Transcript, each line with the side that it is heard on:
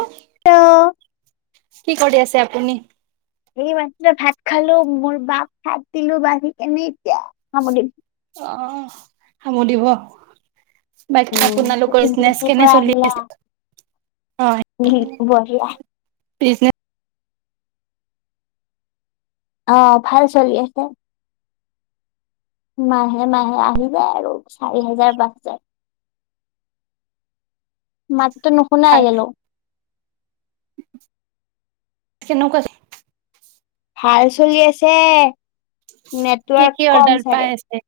left: Hello
right: কি কৰি আছে আপুনি?
left: সেই মাে ভাত খালো মোৰ বা ভাত দিলো বা়ৰি কেনে এতিয়া। হামো দিম
right: অ, হামো দিব? বাকি আপোনালোকৰ বিজনেচ
left: ডিউটিৰ
right: কেনে
left: পৰা
right: চলি
left: আহিলা
right: আছে?
left: বঢ়িয়া অ, ভাল চলি আছে। মাহে, মাহে আহি যায় আৰু চাৰি হাজাৰ, পাঁচ হাজাৰ ম ত
right: ভাল
left: নুশুনাই গলো।
right: কে নোকচ
left: ভাল চলি আছে।
right: কি
left: নেটৱৰ্ক
right: কি
left: কম
right: অডাৰ
left: চাগে
right: পাইছে?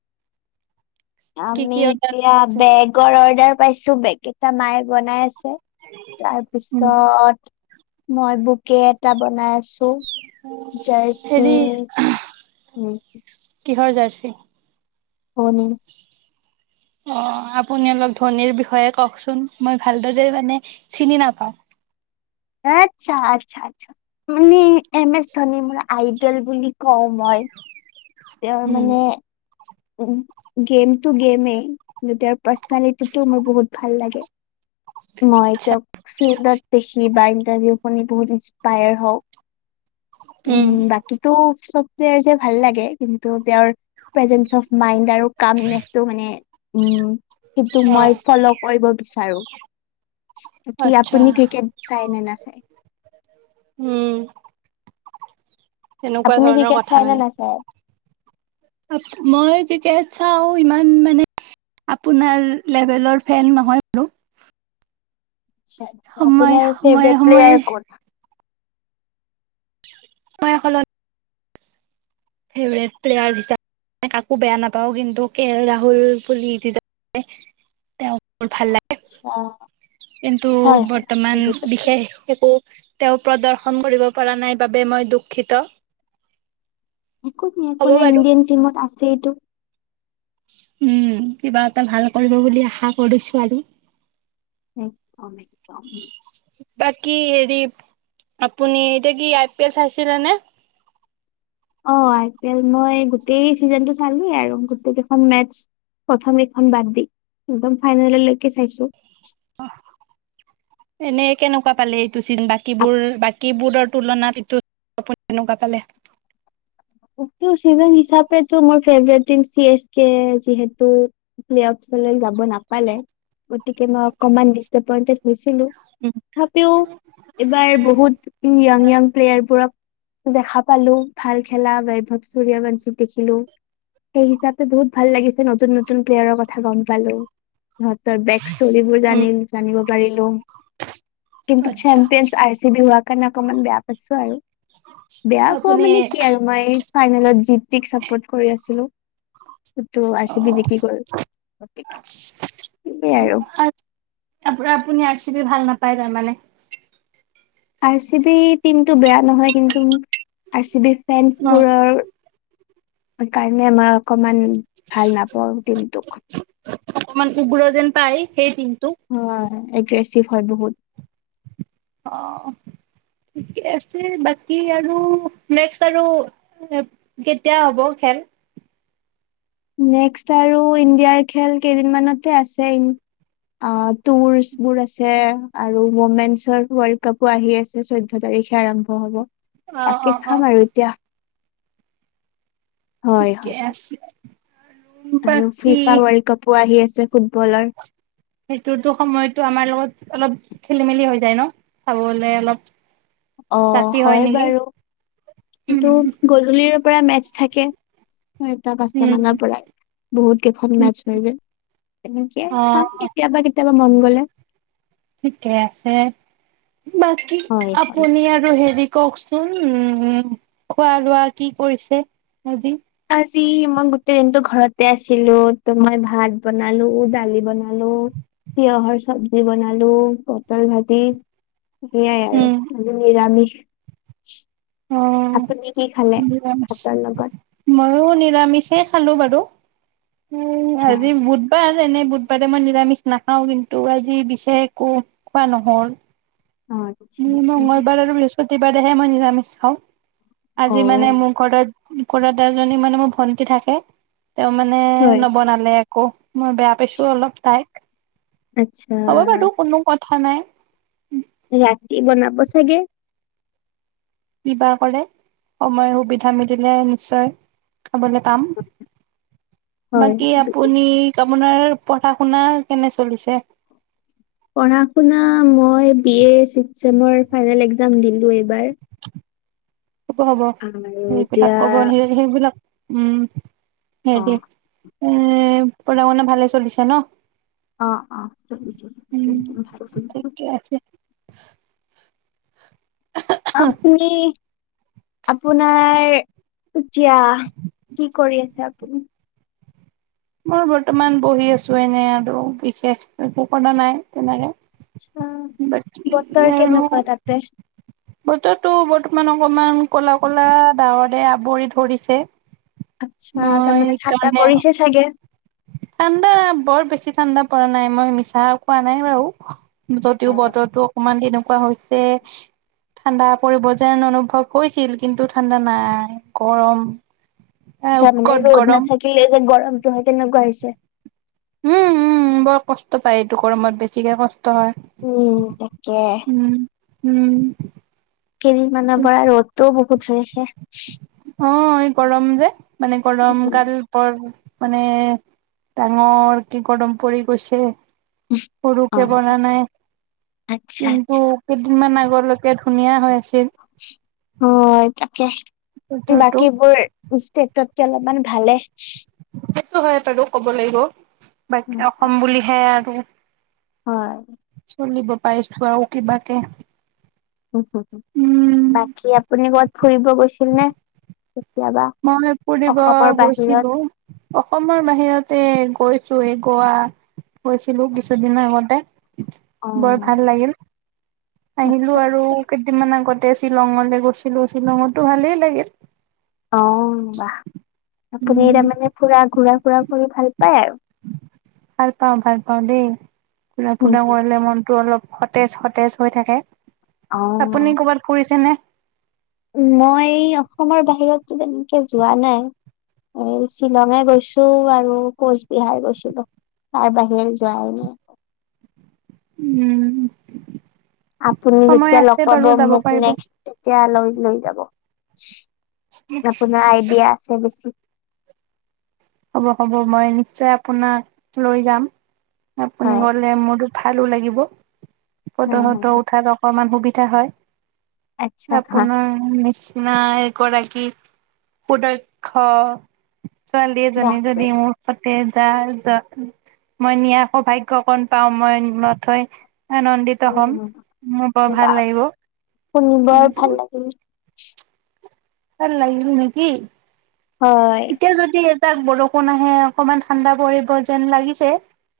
left: আমি এতিয়া বেগৰ অৰ্ডাৰ পাইছো বেগকেইটা মায়ে বনাই আছে।
right: উম,
left: তাৰপিছত মই বোকে এটা বনাই আছো।
right: হেৰি
left: জাৰচি
right: কিহৰ জাৰ্চি?
left: অনি।
right: অ, আপুনি অলপ ধনীৰ বিষয়ে কওকচোন মই ভালদৰে মানে চিনি নাপাওঁ।
left: আচ্ছা, আচ্ছা, আচ্ছা। মানে এম এছ ধনি মুলা আইডেল বুলি কওঁ মই। তেওঁৰ
right: উম,
left: মানে? উ গেমতটো গেমেই তুতো মোৰ বহুত ভাল লাগে।
right: আচ্ছা
left: মইতিযয়া ফিল্ডত দেখি বা ইণ্টাৰভিউ খনি বহুত ইনস্পায়াৰ হওঁ। উম বাকীটো চব আৰু যে ভাল লাগে। কিন্তু তেওঁৰ প্ৰেজেঞ্চ অফ মাইণ্ড আৰু কামনেসটো হমম মানে সেইটো মই
right: অ',
left: ফোল্লো কৰিব বিচা বিচাৰোঁ। কি
right: আচ্ছা
left: আপুনি ক্ৰিকেট চাই নে না চায়?
right: উম, তেনেকুৱা
left: আপুনি
right: ধৰণৰ
left: ক্ৰিকেট
right: কথা
left: চাই নে
right: মানে।
left: না চায়?
right: মই ক্ৰিকেট চাওঁ ইমান মানে, আপোনাৰ লেভেলৰ ফেন নহয়। বাৰু
left: আচ্ছা আচ্ছা,
right: সময়
left: আপোনাৰ
right: সময়ে
left: ফেভৰেট
right: সময়ে
left: প্লেয়াৰ কোন?
right: এই সলনি ফেভাৰেট প্লেয়াৰ হিচাপে কাকো বেয়া নাপাওঁ। কিন্তু কে এল ৰাহুল বুলি সিটো যে তেওঁক বৰ ভাল লাগে।
left: আচ্ছা
right: কিন্তু
left: হয় হয়
right: বৰ্তমান
left: বুজি পাইছো।
right: বিশেষ একোৱেই তেওঁ প্ৰদৰ্শন ফোন কৰিব পৰা নাই বাবে মই দুঃখিত।
left: একো নাই একো নাই ইণ্ডিয়ান টীমত আছে এইটো।
right: উম, কিবা এটা ভাল কৰিব বুলি আশা কৰিছোঁ আৰু।
left: হ'ম, আমি যামদে।
right: বাকী হেৰি আপুনি এতিয়া কি আই পি এল চাইছিলে নে?
left: অ আই পি এল মই গোটেই ছিজনটো চালোঁ আৰু গোটখন মেচস প্ৰথমখন বাদ দি একদম ফাইনেলকে চাইছোঁ।
right: অহ। এনেই কেনেকুৱা পালে এইট হেতু ছিজন বাকীবোৰ বাকীবোৰত তুলনাত‌ ছিজন আপুনি তেনেকুৱা পালে?
left: কি‌ হয়ছে? ছিজন হিচাপে তোমোৰ favourite. Team C S K যিহেতু প্লে অপচনাল ৰাখ নাপালে গতিকে মই অকমান হৈছিলোঁ।
right: উম
left: তথাপিও এইবাৰ বহুত ইয়য়া্ য়াং প্লেয়াৰবোৰক দেখা পালোঁ, ভালকে খেলা, বৈভৱ সূৰ্যবংশীক দেখিলোঁ সেইহিচাপে বহুত ভাল লাগিছে নতুন নতুন প্লেয়াৰৰ কথা গম পালোঁ। সিহঁতৰ বেক ষ্টোৰীবোৰ
right: উম
left: জনি জানিব পাৰিলোঁ কিন্তু
right: আচ্ছা
left: চেম্পিয়ন আৰ চি বি হোৱা কাৰণে অকণমান বেয়া। হৈছে আৰু বেয়া পোৱা
right: আপুনি
left: মানে কি? এই ফাইনেলত জিত জি টিক চাপোৰ্ট কৰি আছিলো কিন্তু আৰ চি বি জিকি গ'ল গতিকে সেইটো আৰু।
right: তুমি ভাল নাপায় জানানে।
left: আৰ চি বি টিমতটো বেয়া নহয়, কিন্তু আৰ চি বি
right: অ
left: ফেন্ছবোৰৰ [unintelligible] অকমান ভাল নাপাওঁ কিন্তটো।
right: সেইদিন
left: হয় এক কেগ্ৰেভ হয় বহুত
right: অ ঠিকে আছে বাকী আৰু নেক্স আৰু কেতিয়া হ'ব খেল
left: নেকষ্ট আৰু ইণ্ডিয়াৰ খেল কেইদিন মানতে আছে অ আৰু টুৰচবো আছে অমেনছৰ ৱেলকাপ আহি আছে চধ তাৰিখে আৰম্ভ হব
right: অ অ
left: তাকে
right: অ
left: চাম আৰু এতিয়া হয়
right: ঠিকে
left: হয়
right: আছে
left: আৰু
right: বাকী
left: ফিফা ৱৰ্ল্ড কাপো আহি আছে ফুটবলৰ
right: সেইটোতো সময়তো আমাৰ লগত অলপ খেলি মেলি হৈ যায় ন চাবলে অলপ
left: অ
right: ৰাতি
left: হয়
right: নেকি
left: বাৰু
right: উম
left: কিন্তু গধূলিৰ পৰা মেচ থাকে ছয়টা পাঁচটা
right: উম
left: মানৰ পৰা বহুত কেইখন
right: উম
left: মেচ হৈ যায় তেনেকে
right: অ
left: চাম কেতিয়াবা কেতিয়াবা মন গলে [inaudible]
right: ঠিকে আছে বাকী
left: হয় হয়
right: আপুনি আৰু হেৰি কওকচোন উম খোৱা লোৱা কি কৰিছে আজি
left: ভজি মই গোটেই দিনটো ঘৰতে আছিলো ত মই ভাত বনালো দালি বনালো তিয়হৰ চব্জি বনালো পটল ভাজি সয়াই আৰু নিৰামিষ [unintelligible]
right: অ
left: আপুনি কি খালে
right: নিৰামি
left: ভাতৰ লগত
right: ময়ো নিৰামিষে খালো বাৰু হেল্ল' উ
left: আচ্ছা
right: আজি বুধবাৰ এনে বুধবাৰে মই নিৰামিষ নাখাও কিন্তু আজি বিশছে একো খোৱা নহল
left: অ আচ্ছা
right: নি মংঙলবাৰ আৰু বৃহচ প্ৰতিবাদহে মই নিজামিষ খাওঁ
left: অ
right: আজি মানে মোৰ ঘৰত কুৰা এ এজনী মানে মোৰ ভণ্টি থাকে তেওঁ মানে
left: হয়
right: নবনালে ক মই বেয়া পাইছো অলপ তাই
left: আচ্ছা
right: নাই
left: ৰাতি বনাব চাগে
right: কি বা কৰে সময় সুবিধা মিলিলে নিশ্চয়।। খাবলৈ পাম।
left: হয়
right: বাকী আপুনি
left: বুজিছো
right: আপোনাৰ।। পঢ়া -শুনা কেনে চলিছে?
left: পঢ়া -শুনা মই বি এ চিস্ক চেমৰ ফাইনেল একজাম দিলো এইবাৰ।
right: হ'ব হ'ব
left: আৰু
right: সেইবিলাক
left: এতিয়া
right: কব সেইবিলাক।। উম।
left: অ
right: হেৰি এ পঢ়া শুনা ভালে চলিছে ন?
left: অঁ অঁ চলিছে
right: উম
left: ভালেই চলিছে।
right: ঠিকে আছে [inaudible]
left: আপুনি? আপোনাৰ এতিয়া কি কৰি আছে? আপুনি
right: মই বৰ্তমান বহি আছো এনে আৰু বিশেষ একো কৰা নাই তেনেকে।
left: আছো। বতৰ
right: বাকী আৰু
left: কেনেকুৱা তাতে?
right: বতৰটো বৰ্তমান অকণমান ক'লা ক'লা ডাৱৰে আৱৰি ধৰিছে।
left: আচ্ছা
right: মই
left: তাৰমানে ঠাণ্ডা
right: সেইকাৰণে
left: পৰিছে চাগে?
right: ঠাণ্ডা বৰ বেছি ঠাণ্ডা পৰা নাই। মই মিছা কোৱা নাই বাৰু যদিও
left: অ',
right: বতৰটো অকণমান তেনেকুৱা।। কোৱা হৈছে ঠাণ্ডা পৰিব যেন অনুভৱ হৈছিল। কিন্তু ঠাণ্ডা নাই গৰম এ
left: চাম মানে
right: উৎকট
left: ৰ'দ না
right: গৰম
left: থাকিলে যে গৰমটো হয় কেনেকুৱা আহিছে উ [inaudible]
right: উম উম বৰ কষ্ট পায় এইটো গৰমত বেছিকৈ কষ্ট।। সেই টো হয়।
left: উম, তাকে
right: উম উম।
left: কেইদিন মানৰ পৰা ৰ'দটো।। উঠি আছে।।
right: অঁ এই গৰম যে, মানে গৰম
left: উম,
right: কাল পৰ।। মানে ডাঙৰ কি গৰম পৰি গৈছে। সৰুকে
left: অ',
right: বনা নাই
left: আচ্ছা
right: কিন্তু
left: আচ্ছা
right: কেইদিনমান আগত।। লোকে ধুনীয়া হৈ আছিল।
left: সি অ আইতা কে
right: বতৰটো
left: বাকীবোৰ ষ্টেটত কে অলপমান ভালে।।
right: সেইটো হয় বাৰু, ক'ব লাগিব। বাকী অসম বুলিহে আৰু।।
left: হয়।
right: চলিব পাৰিছোঁ আৰু কিবাকে।
left: হুম হুম হু
right: উম
left: বাকি আপুনি কত- ফুৰিব গৈছিল নে? কেতিয়াবা
right: মমে ফুৰিব
left: অসমৰ বাহিৰত?
right: গৈছিলোঁ, অসমৰ বাহিৰতে গৈ- চোঁ, এই গোৱা- গৈছিলো কিছুদিনৰ আগতে। বৰ
left: অ',
right: ভাল লাগিল,
left: আচ্ছা
right: আহিলোঁ আৰু
left: আচ্ছা
right: কেইদিনমান আগত- তে শ্বিলঙলৈ গৈছিলো শ্বিলঙততো ভালেই লাগিল।
left: অহ বাহ। আপুনি
right: উম
left: তাৰমানে ফুৰা, ঘূৰা-ফুৰা -
right: ভাল পাওঁ, ভাল পাওঁ দেই।
left: উম,
right: ঘুৰা-ফুৰা কৰিলে মনটো অলপ- সতেজ সতেজ হৈ থাকে।
left: অ',
right: আপুনি কৰবাত ফুৰিছে নে?
left: কে যোৱা নাই, এই শ্বিলঙে গৈছোঁ আৰু কোচবিহাৰ গৈছিলোঁ। তাৰ বাহিৰে যোৱাই নাই।
right: উম।
left: আপুনি
right: সময়
left: যেতিয়া লগ
right: আছে
left: পাব
right: বাৰু যাব
left: মোক
right: পাৰিব
left: নেক্সট, তেতিয়া লৈ- লৈ যাব। আপোনাৰ আইডিয়া আছে বেছি।
right: হ'ব হ'ব, মই নিশ্চয় আপোনাক লৈ যাম। আপুনি
left: হয়
right: গ'লে মোৰো- ভালো লাগিব।
left: হয়
right: ফটো-সটো
left: হয়
right: উঠাত অকমান সুবি- তা হয়।
left: আচ্ছা হা
right: আপনাৰ নিচ- নাই কৰা কি সুদক্ষ ছোৱালী এজনী যদি
left: বাপৰে
right: মোৰ তাতে- যাৰ যত, মই নি আকৌ ভাগ্য অকন পাওঁ মই নথৈ-
left: উম বাহ
right: ভাল লাগিব
left: বাহ, শুনি বৰ
right: কিন্তু
left: ভাল লাগিল। [unintelligible]
right: ভাল লাগিছে নিকি?
left: হয়।
right: তাত বৰষুণ আহে অকনমান ঠাণ্ডা পৰিব যেন লাগিছে।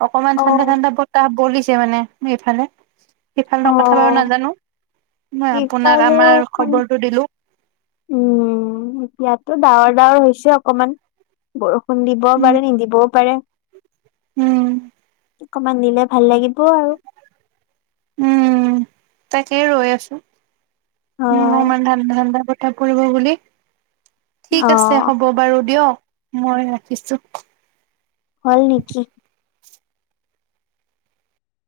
right: অকনমান ঠাণ্ডা
left: অ',
right: ঠাণ্ডা বতাহ বলিছ- ছে মানে এইফালে। সিফালৰ কথা বাৰু
left: অ',
right: নাজানো মই আপোনাক
left: ইফালেও
right: আমাৰ
left: অকণ
right: খবৰটো দিলোঁ
left: উম ইয়াতো ডাৱৰ ডাৱৰ হৈছে অকমান বৰষুণ খুন্দিবও
right: উম
left: পাৰে নিদিবও পাৰে
right: উম
left: অকমান দিলে ভাল লাগি অ'
right: তাতে ৰৈ আছো উম
left: হয়।
right: ম কৰিব বুলি
left: অ
right: ঠিক আছে হ'ব বাৰু দিয়ক মই ৰাখিছো
left: হল নেকি